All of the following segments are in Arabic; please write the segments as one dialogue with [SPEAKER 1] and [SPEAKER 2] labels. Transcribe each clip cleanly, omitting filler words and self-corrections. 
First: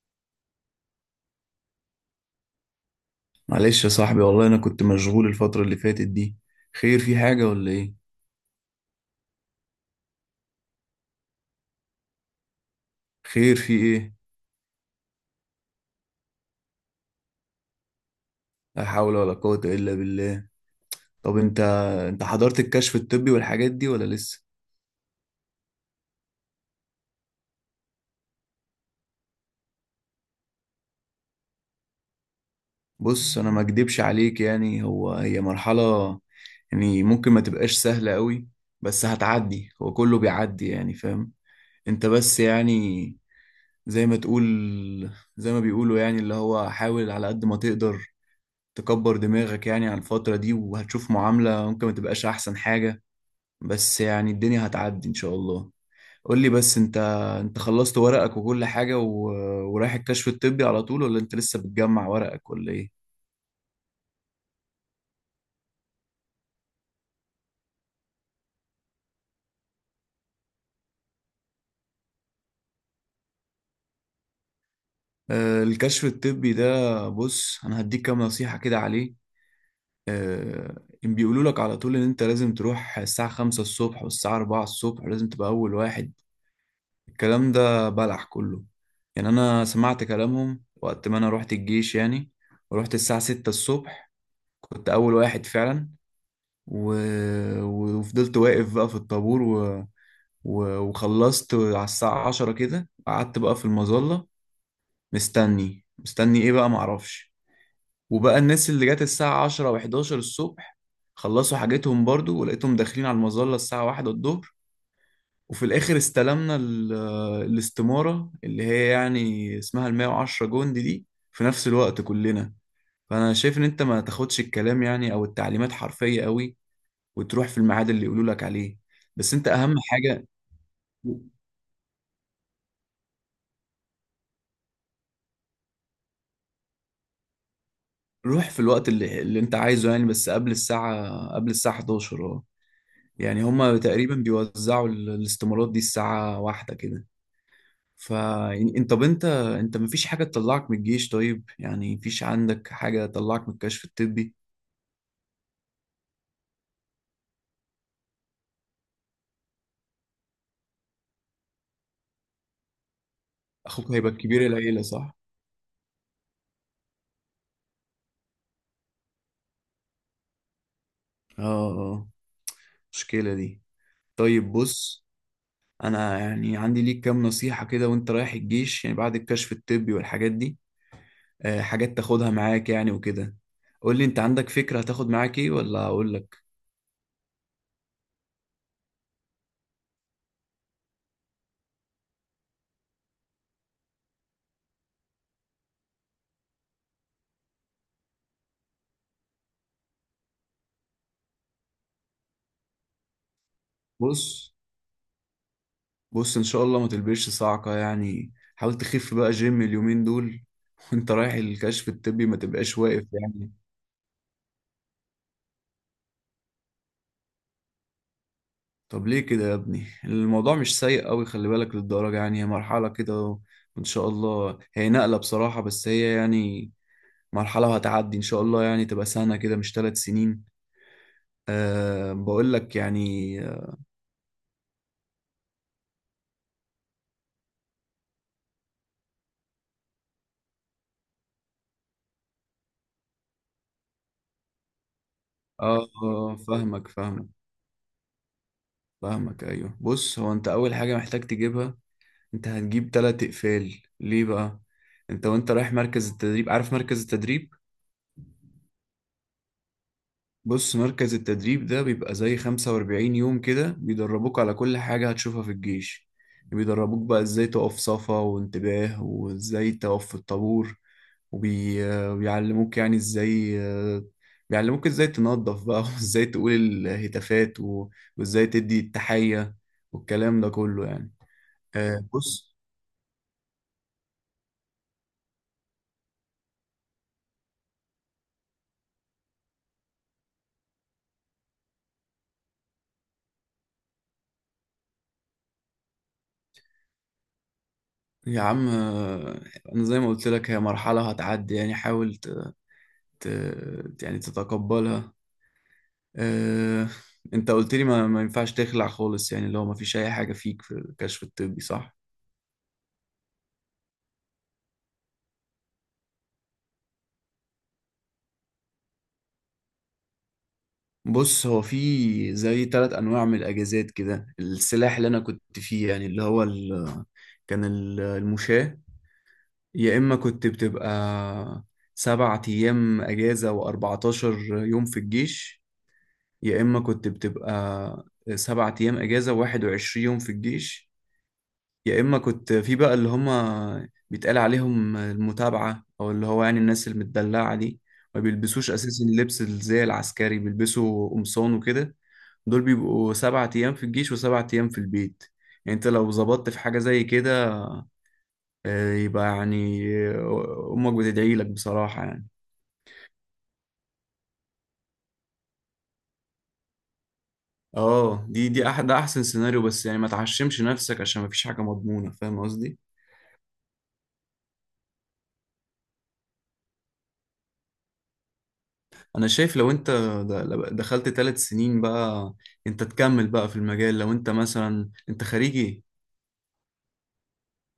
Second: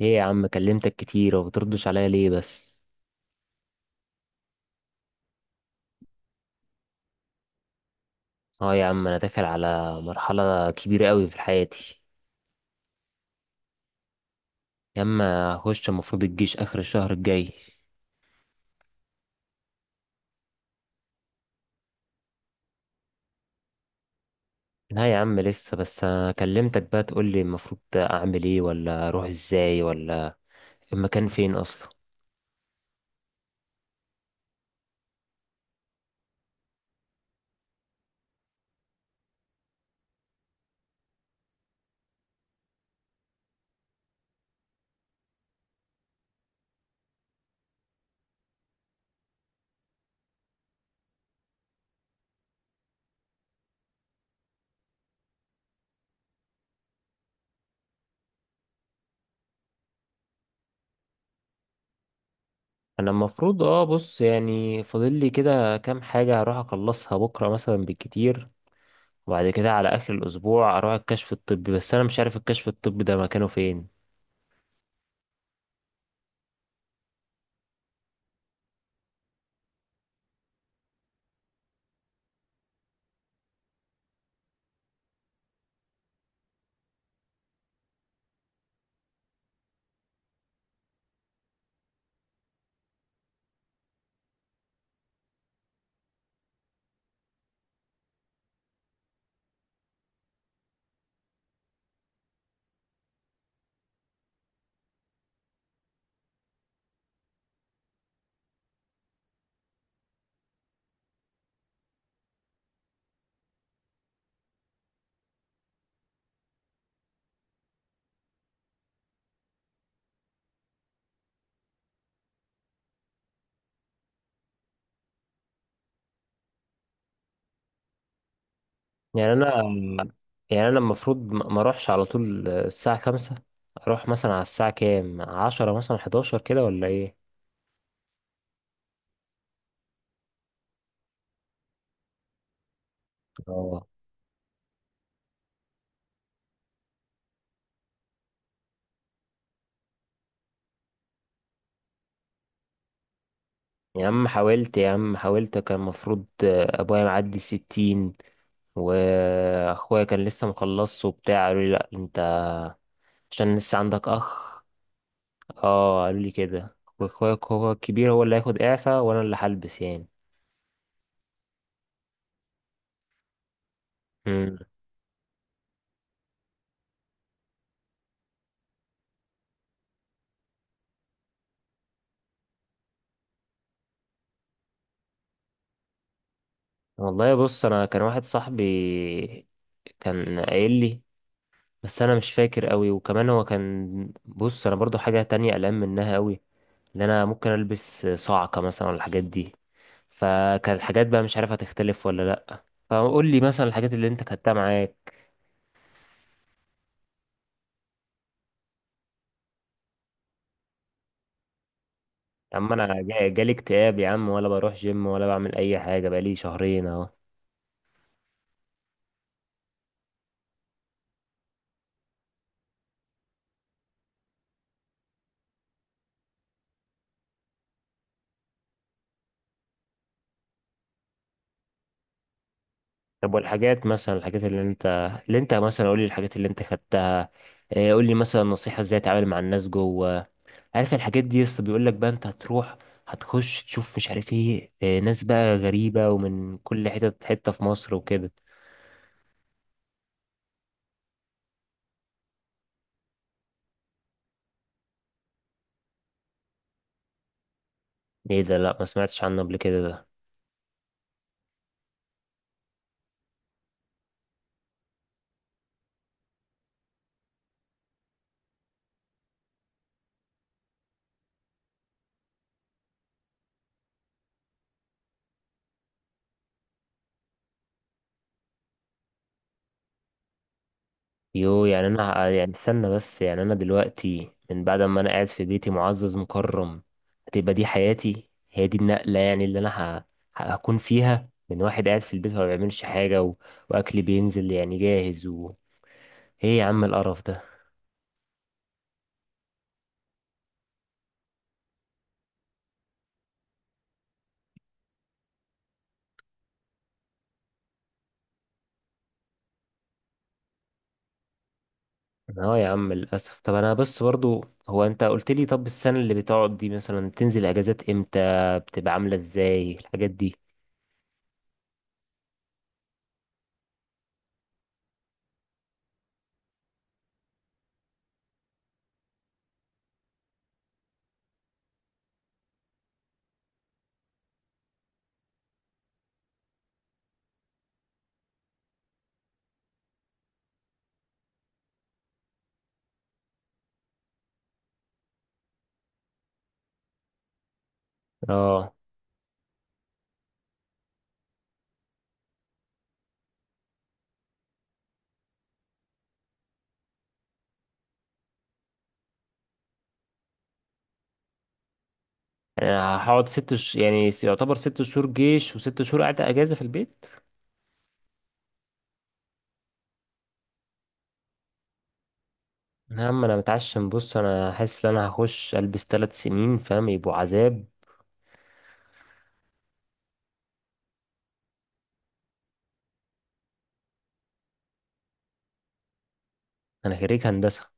[SPEAKER 1] ايه يا عم، كلمتك كتير وبتردش عليا ليه بس؟
[SPEAKER 2] معلش يا صاحبي، والله انا كنت مشغول الفترة اللي فاتت دي. خير، في حاجة ولا ايه؟
[SPEAKER 1] اه يا عم، انا داخل على مرحلة كبيرة قوي في حياتي.
[SPEAKER 2] خير في ايه؟
[SPEAKER 1] يا عم هخش المفروض الجيش اخر الشهر الجاي.
[SPEAKER 2] لا حول ولا قوة الا بالله. طب انت حضرت الكشف الطبي والحاجات دي ولا لسه؟
[SPEAKER 1] لا يا عم لسه بس. كلمتك بقى تقولي المفروض اعمل ايه، ولا اروح ازاي، ولا المكان فين اصلا.
[SPEAKER 2] بص، انا ما اكدبش عليك، يعني هو هي مرحلة، يعني ممكن ما تبقاش سهلة قوي، بس هتعدي، هو كله بيعدي، يعني فاهم؟ انت بس يعني زي ما تقول، زي ما بيقولوا، يعني اللي هو حاول على قد ما تقدر تكبر دماغك يعني على الفترة دي، وهتشوف معاملة ممكن ما تبقاش احسن حاجة، بس يعني الدنيا هتعدي ان شاء الله. قول لي بس انت، انت خلصت ورقك وكل حاجة ورايح الكشف الطبي على طول، ولا انت لسه بتجمع ورقك ولا ايه؟
[SPEAKER 1] انا المفروض اه بص يعني فاضل لي كده كام حاجة هروح اخلصها بكرة مثلا بالكتير، وبعد كده على اخر الاسبوع اروح الكشف الطبي، بس انا مش عارف الكشف الطبي ده مكانه فين.
[SPEAKER 2] آه، الكشف الطبي ده، بص انا هديك كام نصيحة كده عليه. آه، إن بيقولوا لك على طول ان انت لازم تروح الساعة 5 الصبح والساعة 4 الصبح، ولازم تبقى اول واحد. الكلام ده بلح كله. يعني انا سمعت كلامهم وقت ما انا رحت الجيش، يعني ورحت الساعة 6 الصبح، كنت اول واحد فعلا، و... وفضلت واقف بقى في الطابور، وخلصت على الساعة 10 كده، قعدت بقى في المظلة، مستني مستني ايه بقى معرفش. وبقى الناس اللي جت الساعة 10 و11 الصبح خلصوا حاجتهم برضو، ولقيتهم داخلين على المظلة الساعة 1 الظهر. وفي الآخر استلمنا الاستمارة اللي هي يعني اسمها 110 جندي دي في نفس الوقت كلنا. فأنا شايف إن أنت ما تاخدش الكلام، يعني أو التعليمات، حرفية قوي، وتروح في الميعاد اللي يقولوا لك عليه،
[SPEAKER 1] يعني
[SPEAKER 2] بس انت
[SPEAKER 1] انا
[SPEAKER 2] اهم حاجة.
[SPEAKER 1] يعني انا المفروض ما اروحش على طول الساعة 5، اروح مثلا على الساعة كام، 10 مثلا، 11 كده، ولا ايه؟
[SPEAKER 2] روح في الوقت اللي انت عايزه، يعني بس قبل الساعة، قبل الساعة 11، اه. يعني هما
[SPEAKER 1] اه
[SPEAKER 2] تقريبا بيوزعوا الاستمارات دي الساعة 1 كده. ف يعني انت، طب انت مفيش حاجة تطلعك من الجيش، طيب يعني مفيش عندك حاجة تطلعك من الكشف
[SPEAKER 1] يا عم
[SPEAKER 2] الطبي؟
[SPEAKER 1] حاولت، يا عم حاولت. كان المفروض ابويا معدي 60، واخويا كان لسه مخلصه وبتاع، قالوا لي لا انت عشان لسه
[SPEAKER 2] اخوك
[SPEAKER 1] عندك
[SPEAKER 2] هيبقى كبير
[SPEAKER 1] اخ.
[SPEAKER 2] العيلة صح؟
[SPEAKER 1] اه قالوا لي كده، واخويا هو الكبير، هو اللي هياخد اعفاء وانا اللي هلبس يعني.
[SPEAKER 2] اه. اه. مشكلة دي. طيب
[SPEAKER 1] امم
[SPEAKER 2] بص، انا يعني عندي ليك كام نصيحة كده وانت رايح الجيش، يعني بعد الكشف الطبي والحاجات دي. آه، حاجات تاخدها معاك يعني وكده. قول لي انت عندك فكرة هتاخد معاك ايه، ولا اقول لك؟
[SPEAKER 1] والله بص انا كان واحد صاحبي كان قايل لي، بس انا مش فاكر قوي. وكمان هو كان بص، انا برضو حاجة تانية قلقان منها قوي، ان انا ممكن البس صعقة مثلا ولا الحاجات دي، فكان الحاجات بقى مش عارف هتختلف ولا لا. فقول لي مثلا الحاجات اللي انت
[SPEAKER 2] بص.
[SPEAKER 1] خدتها معاك.
[SPEAKER 2] بص، ان شاء الله ما تلبسش صاعقة، يعني حاول تخف بقى جيم اليومين دول وانت رايح الكشف الطبي ما
[SPEAKER 1] يا عم
[SPEAKER 2] تبقاش
[SPEAKER 1] انا
[SPEAKER 2] واقف يعني.
[SPEAKER 1] جالي اكتئاب يا عم، ولا بروح جيم ولا بعمل اي حاجة بقالي شهرين اهو.
[SPEAKER 2] طب ليه كده يا ابني؟ الموضوع مش سيء قوي، خلي بالك للدرجة، يعني هي مرحلة كده، وان شاء الله هي نقلة بصراحة، بس هي يعني مرحلة وهتعدي ان شاء الله، يعني تبقى سنة كده مش 3 سنين. أه، بقول لك
[SPEAKER 1] طب
[SPEAKER 2] يعني اه.
[SPEAKER 1] والحاجات مثلا، الحاجات اللي انت، اللي انت مثلا، قول لي الحاجات اللي انت خدتها. قول لي مثلا نصيحة ازاي اتعامل مع الناس جوه، عارف الحاجات دي؟ يسطا بيقول لك بقى انت هتروح، هتخش تشوف مش عارف ايه، آه، ناس بقى
[SPEAKER 2] آه.
[SPEAKER 1] غريبة
[SPEAKER 2] آه،
[SPEAKER 1] ومن كل
[SPEAKER 2] فاهمك
[SPEAKER 1] حتة
[SPEAKER 2] فاهمك.
[SPEAKER 1] حتة في مصر وكده.
[SPEAKER 2] فاهمك، ايوه، بص هو انت اول حاجه محتاج تجيبها، انت هتجيب تلات اقفال، ليه بقى؟ انت وانت رايح مركز التدريب، عارف مركز التدريب؟
[SPEAKER 1] ايه ده؟ لا ما سمعتش عنه قبل كده ده.
[SPEAKER 2] بص، مركز التدريب ده بيبقى زي 45 يوم كده، بيدربوك على كل حاجه هتشوفها في الجيش، بيدربوك بقى ازاي تقف صفا وانتباه، وازاي تقف في الطابور، وبيعلموك يعني ازاي، آه، بيعلموك ازاي تنظف بقى وازاي تقول الهتافات، وازاي تدي التحيه، والكلام ده كله يعني.
[SPEAKER 1] يو يعني
[SPEAKER 2] آه،
[SPEAKER 1] انا يعني
[SPEAKER 2] بص
[SPEAKER 1] استنى، بس يعني انا دلوقتي من بعد ما انا قاعد في بيتي معزز مكرم، هتبقى دي حياتي؟ هي دي النقلة يعني اللي انا هكون فيها، من واحد قاعد في البيت ما بيعملش حاجة، و... واكلي بينزل يعني جاهز. و... ايه يا عم القرف ده؟
[SPEAKER 2] يا عم، آه، انا زي ما قلت لك هي مرحلة هتعدي، يعني حاول ت... يعني تتقبلها. آه، انت قلت لي ما ينفعش تخلع خالص، يعني اللي هو ما فيش اي حاجة فيك في الكشف الطبي صح؟
[SPEAKER 1] اه يا عم للاسف. طب انا بس برضو، هو انت قلت لي طب السنه اللي بتقعد دي مثلا تنزل اجازات امتى؟ بتبقى عامله ازاي الحاجات دي؟
[SPEAKER 2] بص، هو في زي ثلاث انواع من الاجازات كده، السلاح اللي انا كنت فيه، يعني اللي هو كان المشاة. يا اما كنت بتبقى 7 ايام اجازة و14 يوم في الجيش. يا إما كنت بتبقى 7 أيام إجازة وواحد وعشرين يوم في الجيش. يا إما كنت في بقى اللي هما بيتقال عليهم المتابعة، أو اللي هو يعني الناس المدلعة دي، ما بيلبسوش
[SPEAKER 1] اه
[SPEAKER 2] أساسا اللبس زي العسكري، بيلبسوا قمصان وكده. دول بيبقوا 7 أيام في الجيش وسبعة أيام في البيت. يعني أنت لو ظبطت في حاجة زي كده، آه، يبقى يعني، آه، أمك بتدعي لك بصراحة يعني.
[SPEAKER 1] انا هقعد ست ش... يعني س- يعتبر 6 شهور جيش وست شهور قاعده اجازه في البيت.
[SPEAKER 2] اه، دي دي أح ده أحسن سيناريو، بس يعني ما تعشمش نفسك عشان ما فيش حاجة مضمونة، فاهم قصدي؟
[SPEAKER 1] يا عم انا متعشم، بص انا حاسس ان انا هخش البس 3 سنين، فاهم؟ يبقوا عذاب.
[SPEAKER 2] انا شايف لو انت دخلت 3 سنين بقى، انت تكمل بقى في المجال، لو انت مثلا انت خريجي،
[SPEAKER 1] انا خريج هندسه.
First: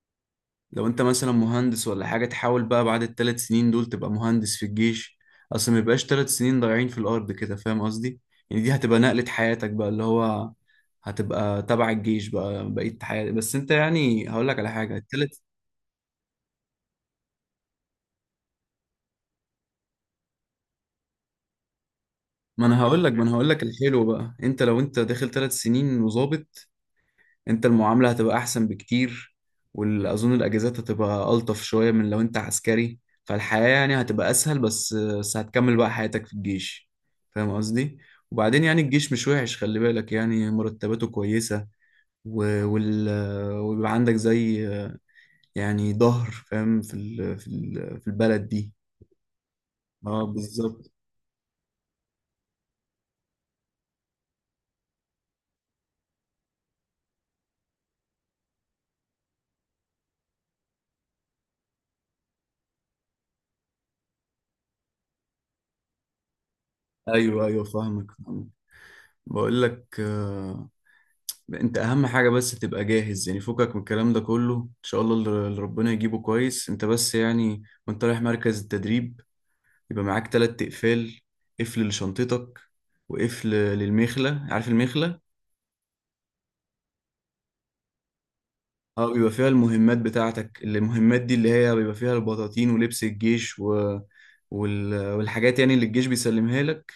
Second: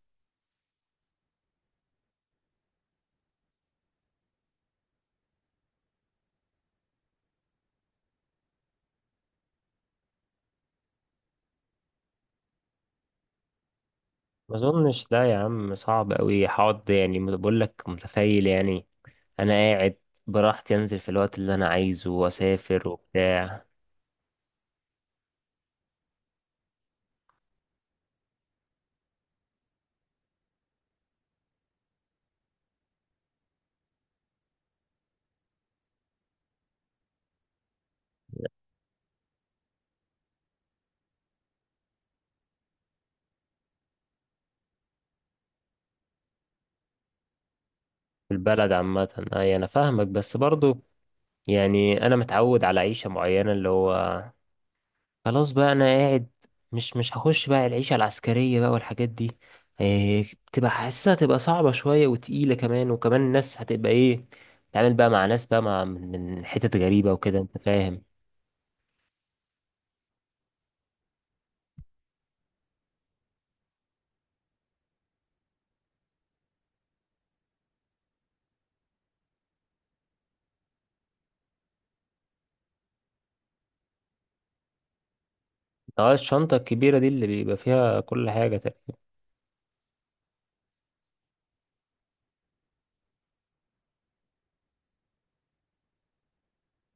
[SPEAKER 2] لو انت مثلا مهندس ولا حاجة، تحاول بقى بعد ال3 سنين دول تبقى مهندس في الجيش، اصل ما يبقاش 3 سنين ضايعين في الارض كده، فاهم قصدي؟ يعني دي هتبقى نقلة حياتك بقى، اللي هو هتبقى تبع الجيش بقى بقية حياتك، بس انت يعني هقول
[SPEAKER 1] ما
[SPEAKER 2] لك على حاجة،
[SPEAKER 1] اظنش، لا يا
[SPEAKER 2] الثلاث
[SPEAKER 1] عم صعب قوي. هقعد يعني بقول لك، متخيل يعني انا قاعد براحتي، انزل في الوقت اللي انا عايزه
[SPEAKER 2] ما انا
[SPEAKER 1] واسافر
[SPEAKER 2] هقول لك ما انا هقول لك
[SPEAKER 1] وبتاع.
[SPEAKER 2] الحلو بقى، انت لو انت داخل 3 سنين وظابط، انت المعاملة هتبقى احسن بكتير، واظن الاجازات هتبقى الطف شوية من لو انت عسكري، فالحياة يعني هتبقى اسهل، بس هتكمل بقى حياتك في الجيش، فاهم قصدي؟ وبعدين يعني الجيش مش وحش، خلي بالك، يعني مرتباته كويسة، و- وال... ويبقى عندك زي، يعني ظهر فاهم في
[SPEAKER 1] في
[SPEAKER 2] البلد
[SPEAKER 1] البلد
[SPEAKER 2] دي.
[SPEAKER 1] عامة، أي أنا فاهمك،
[SPEAKER 2] اه،
[SPEAKER 1] بس برضو
[SPEAKER 2] بالظبط.
[SPEAKER 1] يعني أنا متعود على عيشة معينة، اللي هو خلاص بقى أنا قاعد، مش هخش بقى العيشة العسكرية بقى والحاجات دي. إيه بتبقى حاسسها؟ تبقى صعبة شوية وتقيلة كمان، وكمان الناس هتبقى إيه؟ تعمل بقى مع ناس بقى، مع من حتت غريبة وكده،
[SPEAKER 2] ايوه
[SPEAKER 1] أنت
[SPEAKER 2] ايوه
[SPEAKER 1] فاهم.
[SPEAKER 2] فاهمك فاهمك. بقول لك، آه، انت اهم حاجة بس تبقى جاهز، يعني فكك من الكلام ده كله ان شاء الله، اللي ربنا يجيبه كويس، انت بس يعني وانت رايح مركز التدريب يبقى معاك تلات اقفال، قفل لشنطتك وقفل للمخلة، عارف المخلة؟
[SPEAKER 1] اه الشنطة الكبيرة دي اللي بيبقى فيها كل حاجة تقريبا.
[SPEAKER 2] اه، بيبقى فيها المهمات بتاعتك، المهمات دي اللي هي بيبقى فيها البطاطين ولبس الجيش، والحاجات يعني اللي الجيش بيسلمها لك،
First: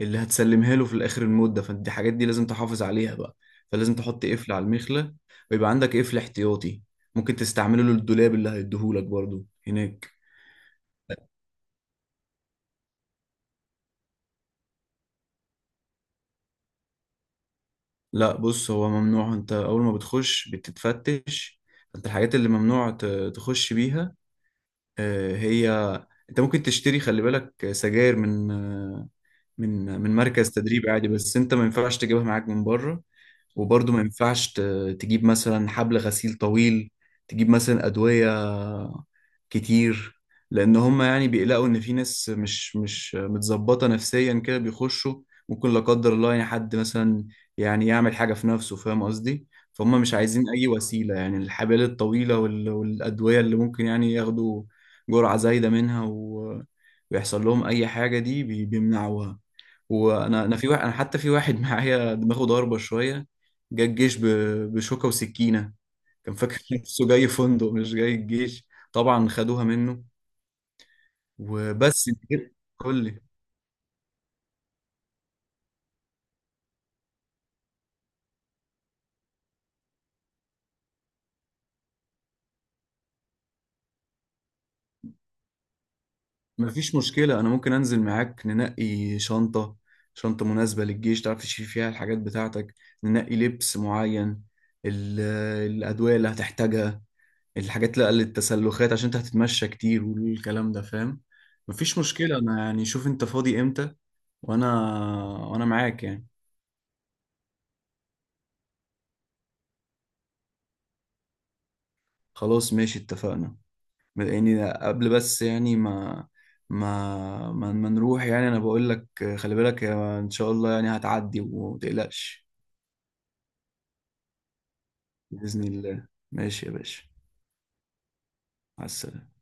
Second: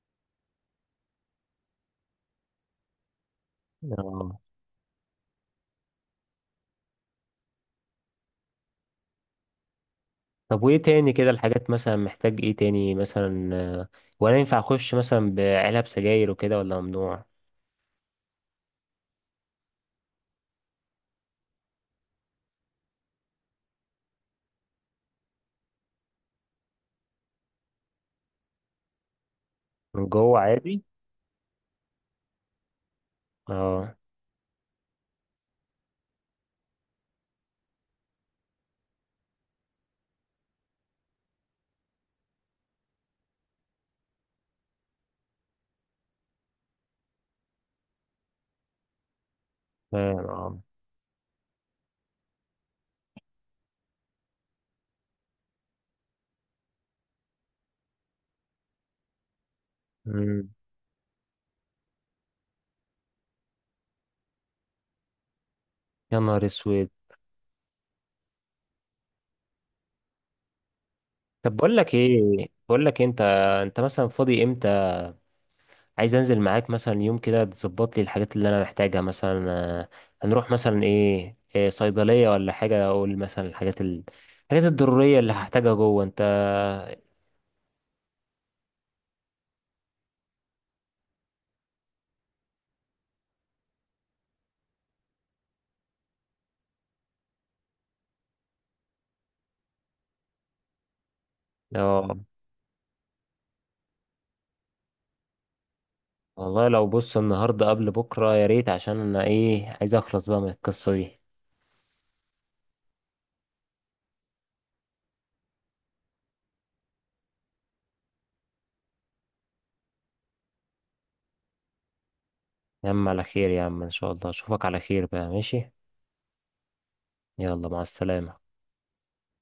[SPEAKER 2] اللي هتسلمها له في الاخر المدة، فانت دي حاجات دي لازم تحافظ عليها بقى، فلازم تحط
[SPEAKER 1] اه.
[SPEAKER 2] قفل على المخلة، ويبقى عندك قفل احتياطي ممكن تستعمله للدولاب اللي هيديهولك برضو هناك.
[SPEAKER 1] طب وإيه تاني كده؟ الحاجات مثلا محتاج إيه تاني مثلا، آه، ولا ينفع أخش مثلا بعلب سجاير وكده، ولا ممنوع؟
[SPEAKER 2] لا، بص هو ممنوع، انت اول ما بتخش بتتفتش، انت الحاجات اللي ممنوع تخش بيها، آه، هي انت ممكن تشتري، خلي بالك، سجاير من، آه، من
[SPEAKER 1] من
[SPEAKER 2] من
[SPEAKER 1] جوه
[SPEAKER 2] مركز
[SPEAKER 1] عادي.
[SPEAKER 2] تدريب عادي، بس انت ما ينفعش تجيبها معاك من بره. وبرضه
[SPEAKER 1] اه.
[SPEAKER 2] ما ينفعش تجيب مثلا حبل غسيل طويل، تجيب مثلا أدوية كتير، لأن هم يعني بيقلقوا إن في ناس مش متظبطة نفسيا كده بيخشوا، ممكن لا قدر الله يعني حد مثلا يعني يعمل حاجة في نفسه، فاهم قصدي؟ فهم مش
[SPEAKER 1] فاهم،
[SPEAKER 2] عايزين
[SPEAKER 1] اه.
[SPEAKER 2] أي وسيلة، يعني الحبال الطويلة والأدوية اللي ممكن يعني ياخدوا جرعة زايدة منها، ويحصل لهم أي حاجة، دي بيمنعوها. وانا
[SPEAKER 1] مم.
[SPEAKER 2] انا في واحد، انا حتى في واحد معايا دماغه ضاربه شويه، جه الجيش بشوكه وسكينه،
[SPEAKER 1] يا
[SPEAKER 2] كان
[SPEAKER 1] نهار
[SPEAKER 2] فاكر
[SPEAKER 1] اسود.
[SPEAKER 2] نفسه جاي فندق مش جاي الجيش، طبعا خدوها منه،
[SPEAKER 1] طب بقول لك
[SPEAKER 2] وبس انت
[SPEAKER 1] ايه،
[SPEAKER 2] كده.
[SPEAKER 1] بقول لك
[SPEAKER 2] قول
[SPEAKER 1] إيه، انت،
[SPEAKER 2] لي.
[SPEAKER 1] انت مثلا فاضي امتى؟ عايز انزل معاك مثلا يوم كده تظبط لي الحاجات اللي انا محتاجها مثلا، آه، هنروح مثلا إيه صيدلية ولا حاجة، اقول مثلا الحاجات ال... الحاجات الضرورية اللي هحتاجها جوه انت.
[SPEAKER 2] مفيش مشكله، انا ممكن انزل معاك ننقي شنطه، شنطه مناسبه للجيش تعرف تشيل فيها الحاجات بتاعتك، ننقي لبس معين، ال- الادويه اللي هتحتاجها، الحاجات لا للتسلخات عشان انت هتتمشى كتير والكلام ده، فاهم؟ مفيش
[SPEAKER 1] اه.
[SPEAKER 2] مشكله، انا يعني شوف انت فاضي امتى، وانا وانا معاك يعني.
[SPEAKER 1] والله لو بص النهاردة قبل بكرة يا ريت، عشان انا ايه، عايز اخلص بقى من القصة دي.
[SPEAKER 2] خلاص ماشي، اتفقنا، يعني قبل بس يعني ما نروح، يعني انا بقول لك خلي بالك يا، ان شاء الله يعني هتعدي وما تقلقش.
[SPEAKER 1] يا عم على خير، يا عم ان شاء الله اشوفك على خير بقى،
[SPEAKER 2] بإذن
[SPEAKER 1] ماشي.
[SPEAKER 2] الله، ماشي يا باشا.
[SPEAKER 1] يلا مع السلامة.
[SPEAKER 2] مع السلامة.